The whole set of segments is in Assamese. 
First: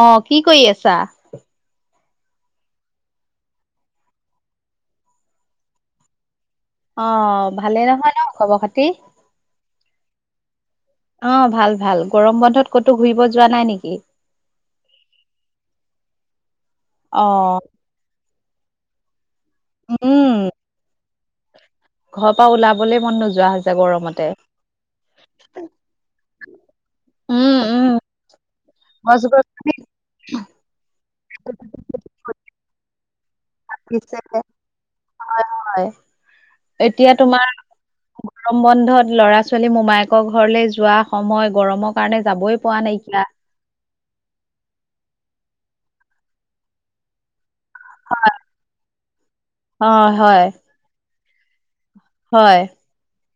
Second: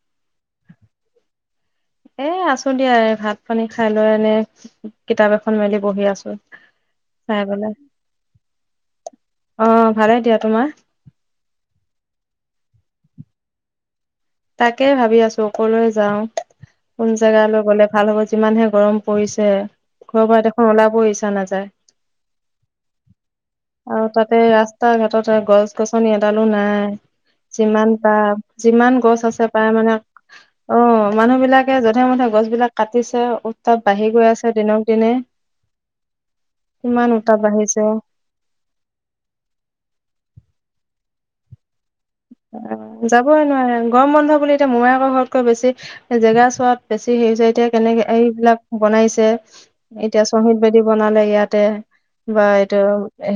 অ কি কৰি আছা এ আছো দিয়া ভাত পানী খাই লৈ এনে কিতাপ এখন মেলি বহি আছো অ চাই পেলাই ভালে নহয় ন খবৰ খাতি অ ভালে দিয়া তোমাৰ অ ভাল ভাল গৰম বন্ধত ক'তো ঘূৰিব যোৱা নাই নেকি তাকেই ভাবি আছো কলৈ যাওঁ কোন অ জেগালৈ গ'লে ভাল হ'ব যিমানহে গৰম পৰিছে ঘৰৰ পৰা উম দেখোন ওলাব ইচ্ছা নাযায় ঘৰৰ পৰা ওলাবলে মন নোযোৱা হৈছে আৰু গৰমতে। তাতে ৰাস্তা ঘাটত গছ গছনি এডালো নাই উম উম যিমান তাপ যিমান গছ ক আছে পায় মানে অ মানুহ বিলাকে জধে মধে গছ বিলাক কাটিছে উতাপ বাঢ়ি দিছে গৈ আছে দিনক দিনে হয় কিমান এতিয়া উতাপ তোমাৰ বাঢ়িছে গৰম বন্ধত ল'ৰা ছোৱালী মোমায়েকৰ ঘৰলে যোৱা সময় গৰমক অ যাবই নোৱাৰে আৰু গৰম বন্ধ বুলি এতিয়া মোমাইাকৈ ঘৰতকৈ বেছি জেগা চোৱাত বেছি হেৰি হৈছে এতিয়া কেনেকে এইবিলাক বনাইছে অ এতিয়া হয় চহীত বেদী বনালে ইয়াতে বা হয় এইটো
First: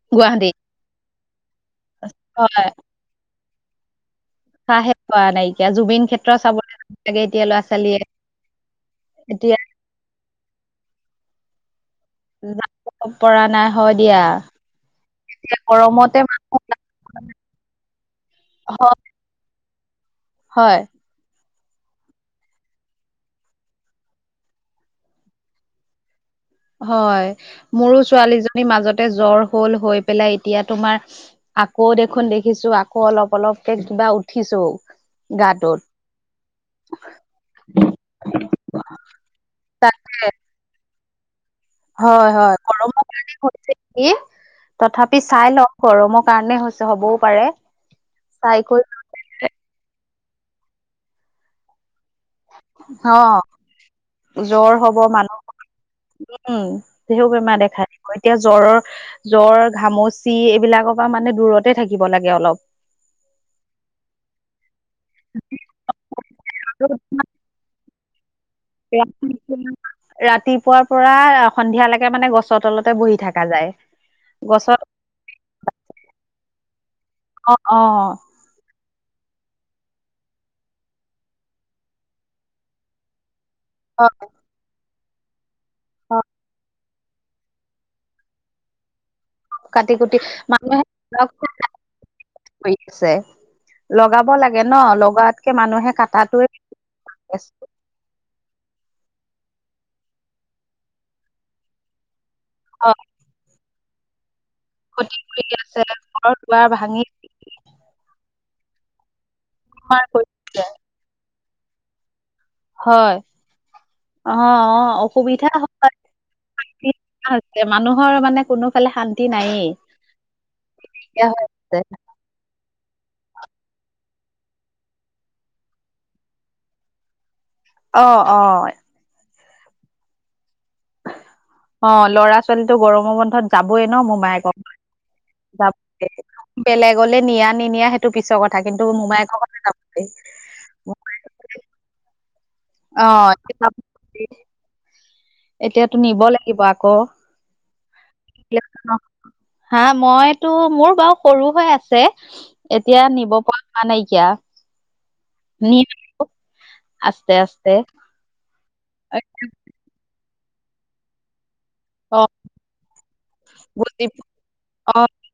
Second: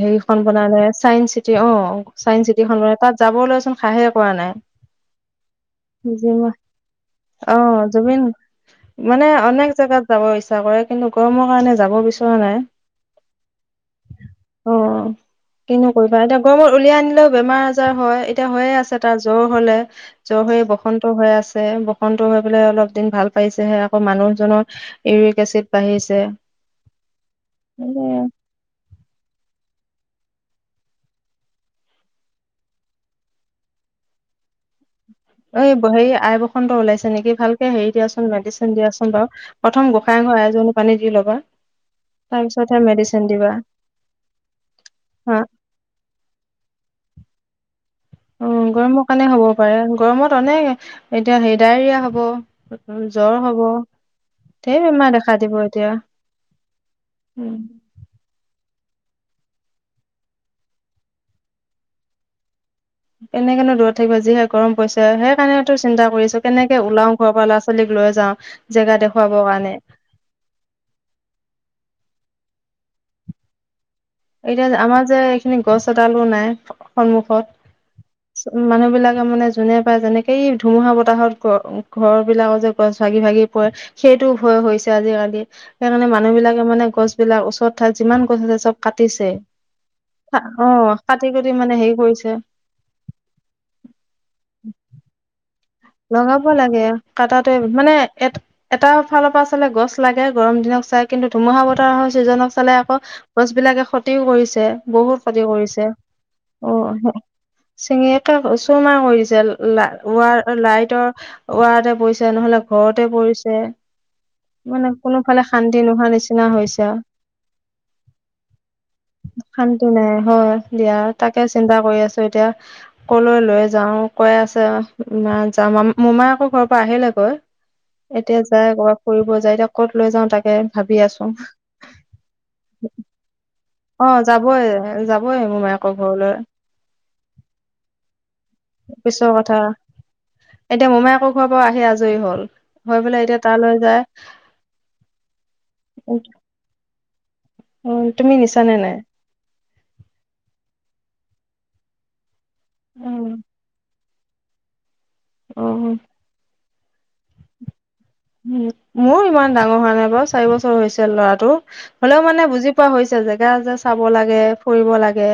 হেৰি খন গুৱাহাটী বনালে চাইস চিটি অ চাইন্স চিটি হয় খন বনালে তাত যাবলৈ খাহহে কৰা নাই চাহে নাইকিয়া জুবিন ক্ষেত্ৰ চাবলৈ [unintelligible] লাগে এতিয়া অ ল'ৰা ছোৱালীয়ে জুবিন মানে এতিয়া অনেক জেগাত যাব ইচ্ছা কৰে কিন্তু গৰমৰ কাৰণে যাব বিচৰা নাই যাব পৰা নাই হয় দিয়া অ কিনো গৰমতে কৰিবা এতিয়া মানুহ গৰমত উলিয়াই আনিলেও বেমাৰ আজাৰ হয় এতিয়া হৈয়ে আছে হয়, এটা জ্বৰ হলে জ্বৰ হৈ হয়, বসন্ত হৈ আছে বসন্ত হৈ পেলাই অলপ দিন ভাল পাইছেহে আকৌ মানুহজনৰ ইউৰিক এচিড বাঢ়িছে হয় মোৰো ছোৱালীজনীৰ মাজতে জ্বৰ হল হৈ পেলাই এতিয়া তোমাৰ আকৌ দেখোন দেখিছো আকৌ অলপ অলপকে কিবা উঠিছো এই গাটোত। হেৰি আই বসনত ওলাইছে নেকি ভালকে হেৰি দিয়াচোন মেডিচিন দিয়াচোন বাৰু প্ৰথম তাকে গোহাঁই ঘৰ আইএজনী পানী দি ল'বা হয় তাৰ হয় পিছতহে গৰমৰ মেডিচিন কাৰণে দিবা হৈছে নেকি তথাপি হা চাই লওঁ গৰমৰ কাৰণে হৈছে হ'বও পাৰে উ চাই কৰি গৰমৰ কাৰণে হ'ব পাৰে গৰমত অনেক এতিয়া হেৰি ডায়েৰিয়া হব জ্বৰ অ' হব ধেৰ জ্বৰ হব বেমাৰ দেখা দিব এতিয়া মানুহৰ [unintelligible] বেমাৰ উম দেখা দিয়ে এতিয়া জ্বৰৰ জ্বৰ ঘামচি এইবিলাকৰ পৰা মানে দূৰতে থাকিব লাগে অলপ এনেকা নু দূৰত থাকিব যি হে গৰম পৰছ সেই কাৰণে তো চিন্তা কৰিছো কেনেকে উলাও ঘৰৰ পৰা ল'ৰা ছোৱালীক লৈ যাও জেগা দেখুৱাবৰ ৰাতিপুৱা কাৰণে ৰাতিপুৱাৰ পৰা সন্ধিয়ালেকে মানে গছৰ তলতে বহি থাকা যায় এতিয়া গছত আমাৰ যে এইখিনি গছ এডালো নাই অ অ সন্মুখত মানুহ বিলাকে মানে যোনে পায় যেনেকেই ধুমুহা বতাহত ঘ ঘৰ বিলাকত যে গছ ভাগি ভাগি পৰে অ সেইটো ভয় হৈছে আজিকালি সেইকাৰণে অ মানুহ বিলাকে মানে গছ বিলাক ওচৰত ঠাইত যিমান গছ আছে চব কাটিছে কাটি কুটি কা অ কাটি কুটি মানে হেৰি কৰিছে কই-ছে লগাব লাগে ন লগাতকে মানুহে লগাব কাটাটোৱে লাগে কাটাতে মানে এট এটা ফালৰ পৰা চালে গছ লাগে গৰম দিনক চাই কিন্তু ধুমুহা বতাহৰ চিজনত চালে অ আকৌ গছ বিলাকে ক্ষতিও কৰিছে বহুত কৰি ক্ষতি আছে কৰিছে ঘৰ দুৱাৰ অ ভাঙি চিঙিয়ে ত ওচোমা কৰিছে লা চুৰমাৰ কৰি উৱাৰ লাইটৰ ৱাৰতে পৰিছে নহলে ঘৰতে হয় পৰিছে অ অ মানে কোনোফালে অসুবিধা শান্তি নোহোৱা নিচিনা হৈছে আও হৈছে মানুহৰ মানে কোনোফালে শান্তি নায়েই। শান্তি নাই হয় দিয়া তাকে চিন্তা কৰি আছ এতিয়া কলৈ লৈ যাও কৈ আছে মা যাম মোমায়েকৰ ঘৰৰ পৰা আহিলেগৈ অ অ এতিয়া যাই কবাত ফুৰিব যায় এতিয়া ক'ত লৈ যাওঁ তাকে ভাবি আছো অ ল'ৰা ছোৱালীটো গৰমৰ বন্ধত যাবই ন অ যাবই যাবই মোমায়েকৰ মোমায়েকৰ ঘৰলৈ বেলেগলে নিয়া নিনিয়া সেইটো পিছৰ কথা কিন্তু পিছৰ মোমায়েকৰ কথা ঘৰলে যাবয়ে এতিয়া মোমায়েকৰ ঘৰৰ পা আহি আজৰি হল হৈ অ পেলাই এতিয়া তালৈ যায় যাবই। এতিয়াতো নিব লাগিব আকৌ অ তুমি নিছানে নাই হা মইতো মোৰ বাও সৰু হৈ আছে এতিয়া অ নিব পৰা হোৱা নাইকীয়া অ নিতো আস্তে আস্তে উম মোও ইমান ডাঙৰ হোৱা নাই বাৰু চাৰি বছৰ হৈছে ল'ৰাটো অ হ'লেও মানে বুজি পোৱা হৈছে জেগা যে চাব বুজি লাগে ফুৰিব অ লাগে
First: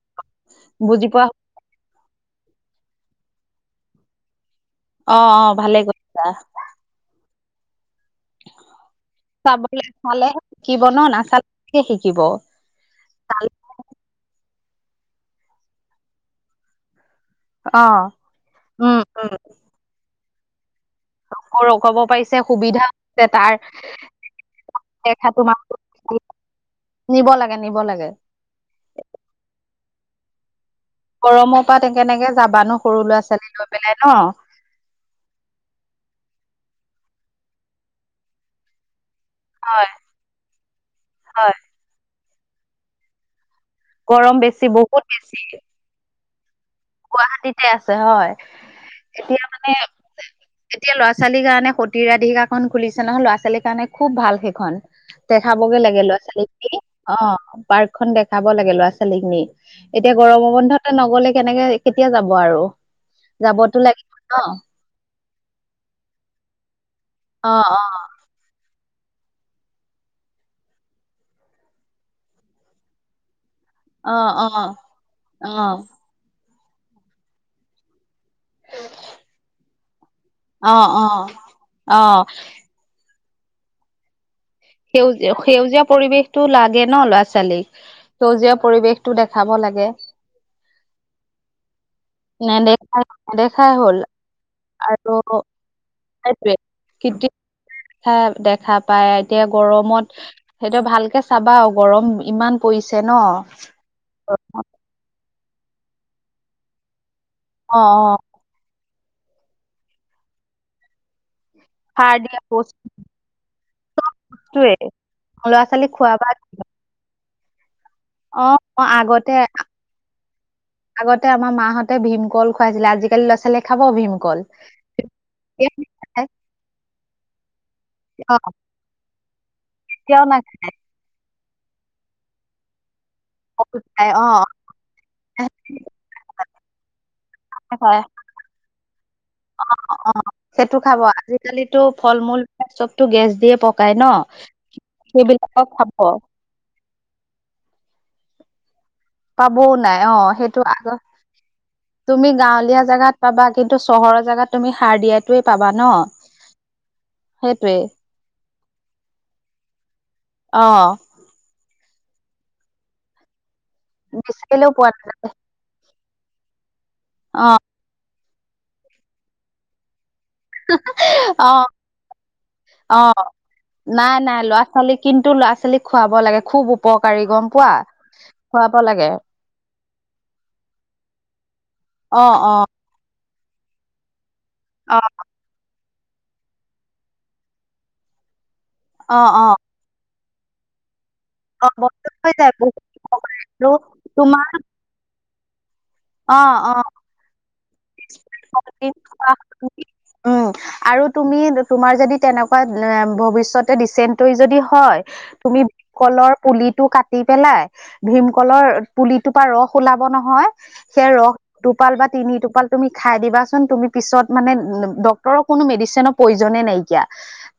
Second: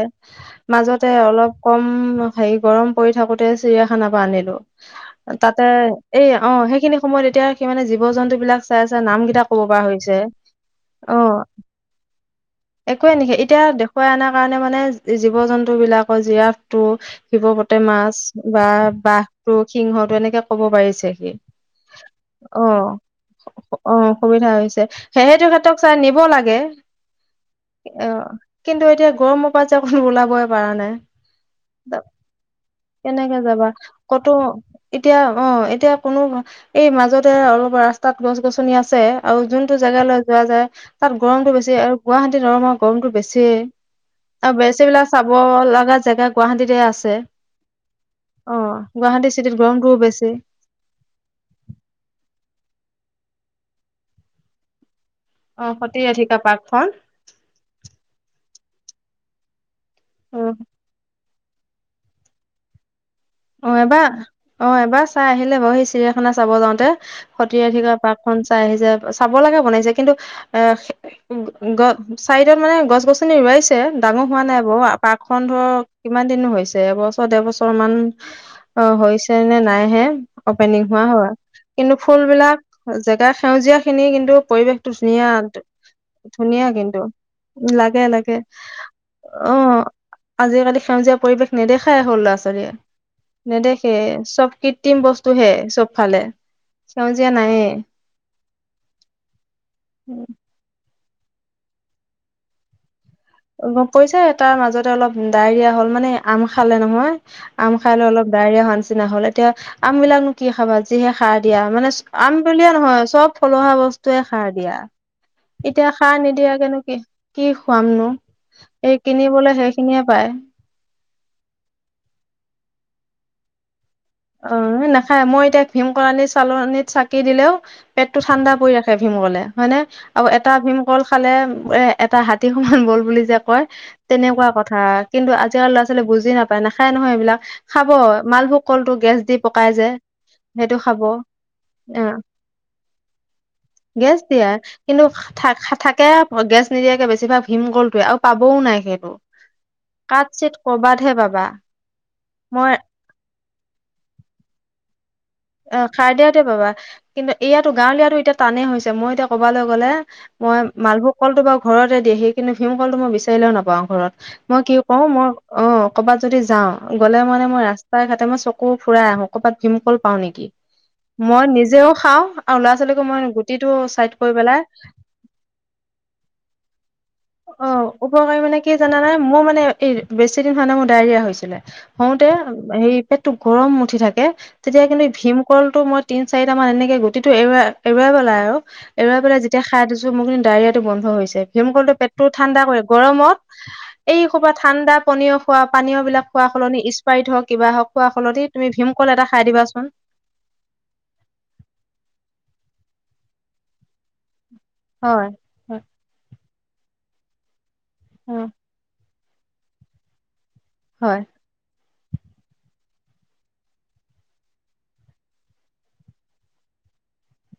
বুজি মাজতে পোৱা অলপ কম হেৰি গৰম পৰি থাকোতে চিৰিয়াখানা পা আনিলো অ অ তাতে ভালে কৰিছা এই অ সেইখিনি সময়ত এতিয়া সি মানে জীৱ জন্তু বিলাক চাই চাই নাম গিটা কব পৰা চাবলে হৈছে অ হে শিকিব একোৱে নিকি এতিয়া দেখুৱাই আনাৰ কাৰণে মানে জীৱ জন্তু বিলাকৰ জিৰাফ টো অ হিবপতেমাছ বা উম উম বাঘটো সিংহটো এনেকে ক'ব পাৰিছে কে ক'ব পাৰিছে অ সুবিধা হৈছে তাৰ অ অসুবিধা হৈছে দেখাতো সেহেতক হাতক চাই নিব লাগে নিব লাগে নিব লাগে অ কিন্তু এতিয়া গৰমৰ পা যে ওলাবই পৱা নাই গৰমৰ পা তে কেনেকে যাবানো সৰু ল'ৰা কেনেকে ছোৱালী যাবা লৈ পেলাই ন ক'তো এতিয়া অ এতিয়া কোনো এই মাজতে অলপ ৰাস্তাত গছ গছনি আছে আৰু যোনটো হয় জেগালৈ যোৱা যায় তাত গৰমটো হয় বেছি আৰু গুৱাহাটী অলমান গৰমটো বেছি গৰম আৰু বেছি বহুত বিলাক চাব বেছি লাগা জেগা গুৱাহাটীতে আছে তে গুৱাহাটীতে আছে হয় অ গুৱাহাটী এতিয়া চিটিত মানে গৰমটোও বেছি এতিয়া ল'ৰা ছোৱালীৰ কাৰণে সতী ৰাধিকাখন খুলিছে নহয় ল'ৰা ছোৱালীৰ কাৰণে খুব ভাল সেইখন অ দেখাবগে সতি লাগে ল'ৰা ৰাধিকা ছোৱালীক নি পাৰ্কখন অ পাৰ্ক খন দেখাব লাগে ল'ৰা ছোৱালীক নি এতিয়া অ গৰম বন্ধতে নগলে কেনেকে কেতিয়া যাব আৰু। অঁ যাবতো এবাৰ লাগিব ন অঁ' এবাৰ চাই আহিলে বাৰু সেই চিৰিয়াখানা চাব যাওঁতে অ সতিৰাধিক পাক- খন চাই আহিছে, চাব লগে বনাইছে কিন্তু এ গ চাইডত মানে গছ গছ- নি ৰুৱাইছে অ ডাঙৰ হোৱা অ অ নাই বাৰু পাৰ্কখন অ ধৰ কিমান দিননো হৈছে এবছৰ ডেৰবছৰ মান অঁ' হৈছে নে নাই হে অপেনিং হোৱা অ হয় অ কিন্তু অ ফুল বিলাক জেগাৰ সেউজীয়া খিনি কিন্তু পৰিৱেশটো ধুনীয়া সেউজীয়া-সেউজীয়া পৰিৱেশটো ধুনীয়া লাগে কিন্তু ন' ল'ৰা-ছোৱালীক, লাগে লাগে সেউজীয়া পৰিৱেশ টো দেখাব অ লাগে। আজিকালি সেউজীয়া পৰিৱেশ নেদেখাই হ'ল ল'ৰা ছোৱালীয়ে। নেদেখা নেদেখাই নেদেখে হ'ল চ'ব কৃত্ৰিম বস্তু হে চ'ব ফালে। সেউজীয়া নাইয়ে কেতিয়া [unintelligible] দেখা পায়। এতিয়া গৰমত সেইটো ভালকে চাবা আৰু গৰম ইমান পৰিছে ন'। গৰম পৰিছে তাৰ অ মাজতে অলপ ডাৱৰিয়া হ'ল মানে আম খালে নহয়, আম অ খাই অলপ ডাৱৰিয়া হোৱা নিচিনা হ'ল, এতিয়া আম বিলাকনো কি খাবা যিহে সাৰ দিয়া মানে সাৰ দিয়া আম বোলিয়ে নহয় চ'ব ফলুৱা বস্তুৱে সাৰ দিয়া। বস্তুৱে ল'ৰা এতিয়া ছোৱালীক সাৰ খোৱাবা নিদিয়া কেনো কি, কি খুৱামনো। অ অ এই আগতে কিনিবলে সেইখিনিয়ে পায়। আগতে আমাৰ মাহঁতে ভীম কল খুৱাইছিলে, আজিকালি ল'ৰা-ছোৱালীয়ে খাব ভীম কল। অঁ নাখায়, মই এতিয়া ভীম চালনিত চাকি দিলেও পেট টো ঠাণ্ডা পৰি ৰাখে ভীম কলে, হয়নে এতিয়াও আৰু এটা ভীম কল খালে এ এটা হাতীৰ সমান বল বুলি যে কয় নাখায়, অ তেনেকুৱা কথা কিন্তু আজিকালি ল'ৰা-ছোৱালী বুজি নাপায়, নাখায় নহয় এইবিলাক। খাব নাখায় মালভোগ কলটো গেছ দি পকাই যে। অ সেইটো খাব, আজিকালিতো ফল-মূল চবতো গেছ দিয়ে পকাই ন'। গেছ দিয়ে কিন্তু থা সেইবিলাকক খাব থাকে গেছ নিদিয়াকে বেছিভাগ ভীমকলটোৱে আৰু পাবও নাই সেইটো। পাবও নাই কাট অঁ, চিত সেইটো আগ কৰবাতহে পাবা তুমি মই গাঁৱলীয়া জাগাত পাবা কিন্তু চহৰৰ জেগাত তুমি সাৰ দিয়া অঁ, সাৰ দিয়াটোয়ে পাবা। কিন্তু এয়াতো সেইটোৱে গাঁৱলীয়াটো এতিয়া টানেই হৈছে, মই এতিয়া কৰবালৈ গ'লে মই অ মালভোগ কলটো বাৰু ঘৰতে দিয়ে সি কিন্তু ভীম কলটো মই বিচাৰিলেও নাপাওঁ। ঘৰত, মই বিচাৰিলেও কি পোৱা কৰো নাযায় মই অঁ' কৰ'বাত যদি যাওঁ গ'লে মানে অ মই ৰা স্তাই ঘাটে মই চকু ফুৰাই আহো ক'ৰবাত ভীমকল পাওঁ নেকি। মই অ নিজেও খাওঁ আৰু অ ল'ৰা-ছোৱালীকো মই গুটিটো নাই চাইড কৰি নাই ল'ৰা পেলাই ছোৱালী কিন্তু ল'ৰা-ছোৱালীক খুৱাব লাগে খুব উপকাৰী গ অঁ উপকাৰী মানে কি জানানে মোৰ মানে বেছিদিন হোৱা নাই মোৰ ডায়েৰিয়া হৈছিলে। অ হওঁতে অ সেই পেটটো গৰম উঠি থাকে তেতিয়া অ কিন্তু ভীম কলটো মই তিন চাৰিটা মান এনেকে গুটিটো এৰুৱাই এৰুৱাই পেলাই আৰু এৰুৱাই অ পেলাই অ যেতিয়া খাই দিছো মোৰ কিন্তু ডায়েৰিয়াটো বন্ধ হৈছে, অ ভীমকলটোৱে বস্তু পেটটো হৈ যায় ঠাণ্ডা কৰে বস্তু গৰমত এই তোমাৰ ঠাণ্ডা পনীয় খোৱা পানীয় বিলাক অ খোৱা অ সলনি স্পাৰীত হওক, কিবা হওক খোৱা সলনি তুমি ভীমকল এটা খাই দিবাচোন। উম আৰু তুমি তোমাৰ যদি তেনেকুৱা ভৱিষ্যতে দিচেণ্ট যদি হয়, তুমি ভীমকলৰ পুলিটো কাটি পেলাই ভীমকলৰ পুলিটোৰ পৰা ৰস ওলাব নহয় সেই হয় ৰস টোপাল বা তিনি টোপাল তুমি খাই দিবাচোন তুমি পিছত মানে ডক্তৰৰ কোনো মেডিচিনত প্ৰয়োজনে নাইকিয়া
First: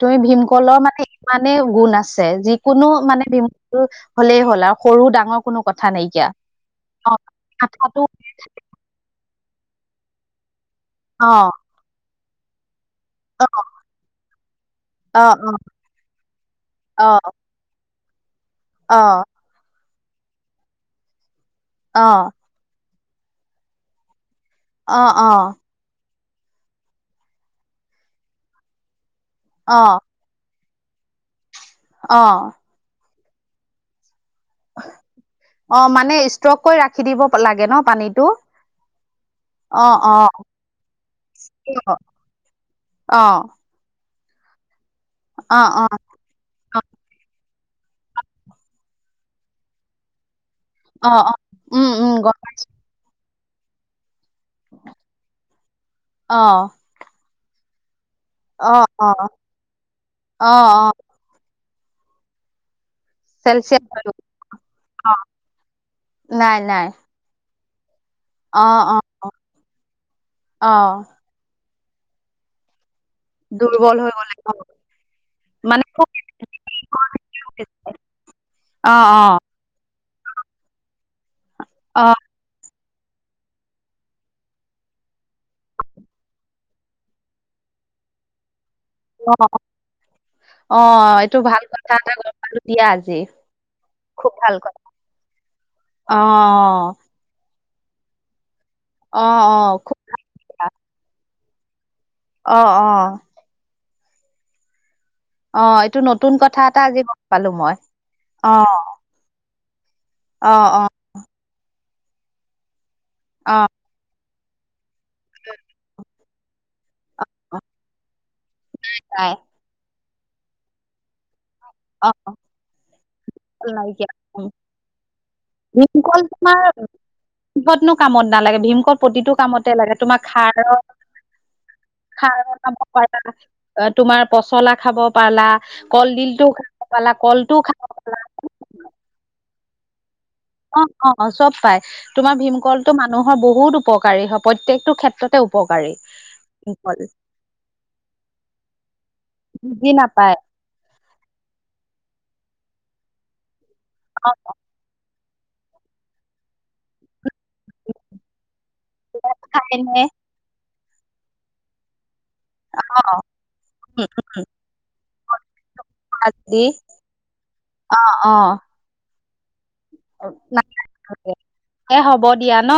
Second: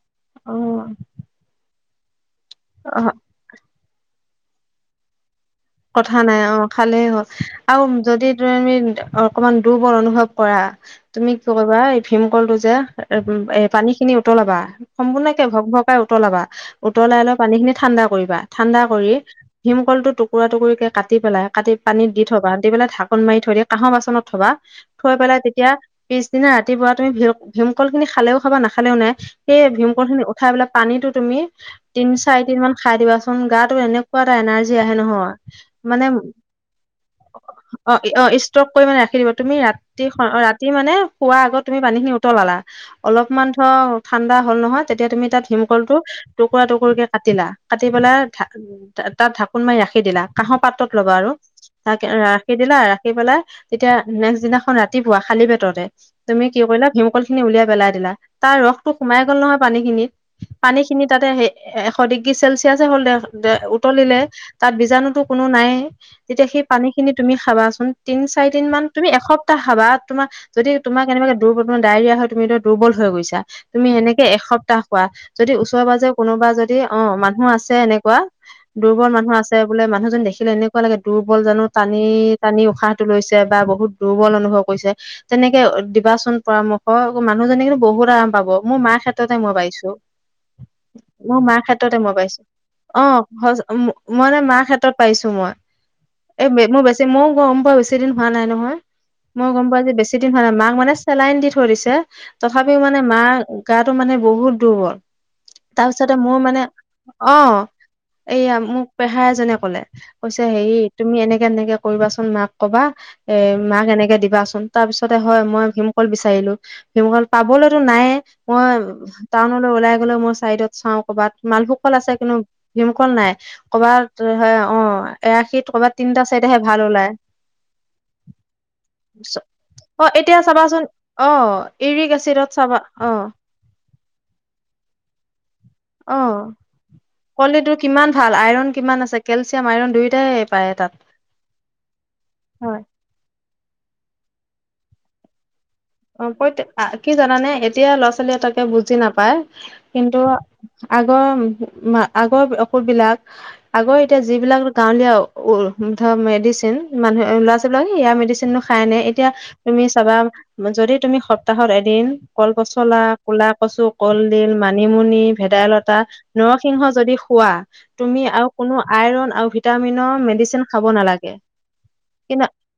তই ভীমকলৰ মানে ইমানেই গুণ আছে যিকোনো অ মানে ভীম কল হলেই হ'ল আৰু সৰু ডাঙৰ কোনো কথা নাইকিয়া নাই অ খালে অ হল আৰু আঠাটো যদি তুমি অকমান দুৰ্বল অনুভৱ কৰা তুমি অ কি কৰিবা ভীমকলটো যে অ এ পানী খিনি উতলাবা অ সম্পূৰ্ণকে ভক ভকাই উতলাবা অ অ উতলাই লোৱা পানী খিনি ঠাণ্ডা কৰিবা ঠাণ্ডা অ কৰি ভীমকল টো টুকুৰা টুকুৰিকে কাটি পেলাই কাটি পানীত অ। দি থবা দি পেলাই ঢাকোন মাৰি থৈ দি কাঁহৰ বাচনত থবা অ', থৈ পেলাই অ', তেতিয়া পিছদিনা ৰাতিপুৱা তুমি ভ ভীমকল খিনি খালেও খাবা নাখালেও নাই সেই অ', ভীমকল খিনি উত খাই পেলাই পানীতো তুমি তিন চাৰি অ', দিন মান খাই দিবাচোন গাতো এনেকুৱা এটা এনাৰ্জি আহে নহয় অ', মানে ষ্ট্ৰক কৰি ৰাখি দিব লাগে ন অ পানীটো? অ ষ্ট্ৰক কৰি মানে ৰাখি দিব তুমি অ', ৰাতি অ', ৰাতি ৰাতি মানে শোৱাৰ আগত তুমি অ', পানী খিনি উতলালা অ', অলপমান হ ঠাণ্ডা হ'ল নহয় তেতিয়া তুমি তাত অ', অ', ভীমকলটো টুকুৰা টুকুৰকে কাটিলা কাটি পেলাই থা উ তাত ঢাকোন মাৰি ৰাখি দিলা কাঁহৰ পাত্ৰত ল'বা অ', আৰু অ', উম, তাক উম, গম ৰাখি দিলা ৰাখি পেলাই তেতিয়া নেক্স দিনাখন খন ৰাতিপুৱা খালী পেটতে তুমি কি অ', কৰিলা ভীমকল খিনি উলিয়াই পেলাই দিলা তাৰ অ', ৰসটো সোমাই অ', গ'ল নহয় পানী খিনিত অ', পানী অ', খিনিত তাতে এশ ডিগ্ৰী চেলচিয়াছে হ'ল দে চেলচিয়াছ আৰু উতলিলে তাত বীজাণুটো অ', কোনো নাই এ তেতিয়া নাই, সেই পানী নাই, খিনি তুমি খাবাচোন তিন চাৰিদিন মান অ', অ', তুমি এসপ্তাহ খাবা তোমাৰ যদি তোমাক অ', কেনেবাকে তোৰ বৰ্তমান ডায়েৰিয়া হৈ তুমিটো দুৰ্বল হৈ গৈছা তুমি দুৰ্বল হৈ হেনেকে গ'লে অ', এসপ্তাহ খোৱা যদি ওচৰে মানে খুব পাজৰে কোনোবা যদি অ মানুহ আছে এনেকুৱা অ', দুৰ্বল মানুহ অ', আছে এতিয়া বোলে মানুহজন দেখিলে এনেকুৱা লাগে দুৰ্বল জানো টানি অ', টানি উশাহ টো লৈছে বা বহুত দুৰ্বল অনুভৱ হৈছে তেনেকে দিবাচোন পৰামৰ্শ মানুহ জনে কিন্তু বহুত আৰাম পাব মোৰ মা ক্ষেত্ৰতে অ', মই পাইছো অ', এইটো মোৰ মাৰ ভাল কথা ক্ষেত্ৰতে মই এটা গম পালো দিয়া পাইছো আজি। অ খুব মই ভাল মাৰ কথা, ক্ষেত্ৰত ত পাইছো মই এই মোৰ অ', বেছি মইও গম পোৱা বেছি দিন হোৱা নাই নহয় অ', অ', মই গম অ পোৱা আজি খুব বেছি দিন হোৱা নাই ভাল। মাক মানে চেলাইন দি থৈ দিছে অ', তথাপিও মানে অ', মা গাটো মানে বহুত দুৰ্বল অ', তাৰ এইটো পিছতে নতুন মোৰ কথা মানে এটা আজি গম অ পালো মই, এইয়া অ'। মোক পেহাৰ এজনে কলে কৈছে অ', হেৰি অ', তুমি এনেকে এনেকে কৰিবাচোন মাক কবা এ অ', মাক এনেকে দিবাচোন তাৰ পিছতে হয় মই ভীমকল বিচাৰিলো ভীমকল অ', পাবলৈতো নাইয়েই মই পাই টাউনলৈ ওলাই গ'লে মোৰ চাইডত চাও কৰ'বাত মালভোগ ক'ল অ', আছে কিন্তু ভীমকল নাই, কৰ'বাত নাইকিয়া উম, হয় অ এৰাশীত কৰ'বাত তিনিটা চাৰিতাহে ভাল ওলায় ক'তনো কামত নালাগে ভীমকল প্ৰতিটো কামতে লাগে তোমাৰ খাৰৰ অঁ [unintelligible] [unintelligible] তোমাৰ পচলা খাব পালা অ কলডিলটো খাব পালা কলটো কলডিলটো খাব কিমান ভাল আইৰন কিমান আছে কেলচিয়াম আইৰন দুয়োটাই পায় অ তাত অ অ চব পাই তোমাৰ হয় ভীমকলটো মান নহয় বহুত উপকাৰী প্ৰত্যেকটো ক্ষেত্ৰতে উপকাৰী অ কৈ থাকা ভীমকল কি জানানে এতিয়া ল'ৰা-ছোৱালী এ তাকে বুজি নাপায় বুজি কিন্তু নাপায় আগৰ-মা, আগৰ অসুৰবিলাক আগৰ এতিয়া যিবিলাক গাৱঁলীয়া ঔ দ মেডিচিন মানুহে ল'ৰা-ছোৱালীবিলাক ইয়াৰ মেডিচিনো খাই নে? এতিয়া তুমি খাইনে চাবা যদি তুমি সপ্তাহত এদিন কল-পচলা, অ', ক'লা-কচু, কলডিল, মানিমুনি, ভেদাইলতা ভাজি নৰসিংহ যদি খোৱা, অ', তুমি আৰু অ', কোনো আইৰণ আৰু ভিটামিন একদম মেডিচিন খাব নালাগে। এ হ'ব কিমান, দিয়া ন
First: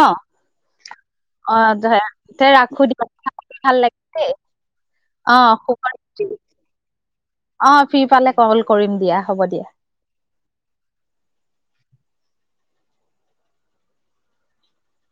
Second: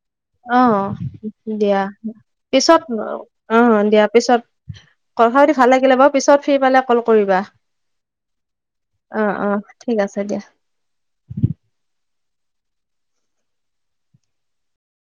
অ', অ', অ', দিয়া। দে পিছত ৰাখো দিয়া ভাল অ' লাগিল দিয়া, দেই পিছত কথাপাতি অ' ভাল লাগিলে বাৰু। শুভৰাত্ৰি। পিছত ফ্ৰী পালে ক'ল কৰিবা। অ' ফ্ৰী পালে ক'ল কৰিম দিয়া অ' হ'ব অ' দিয়া। ঠিক আছে দিয়া।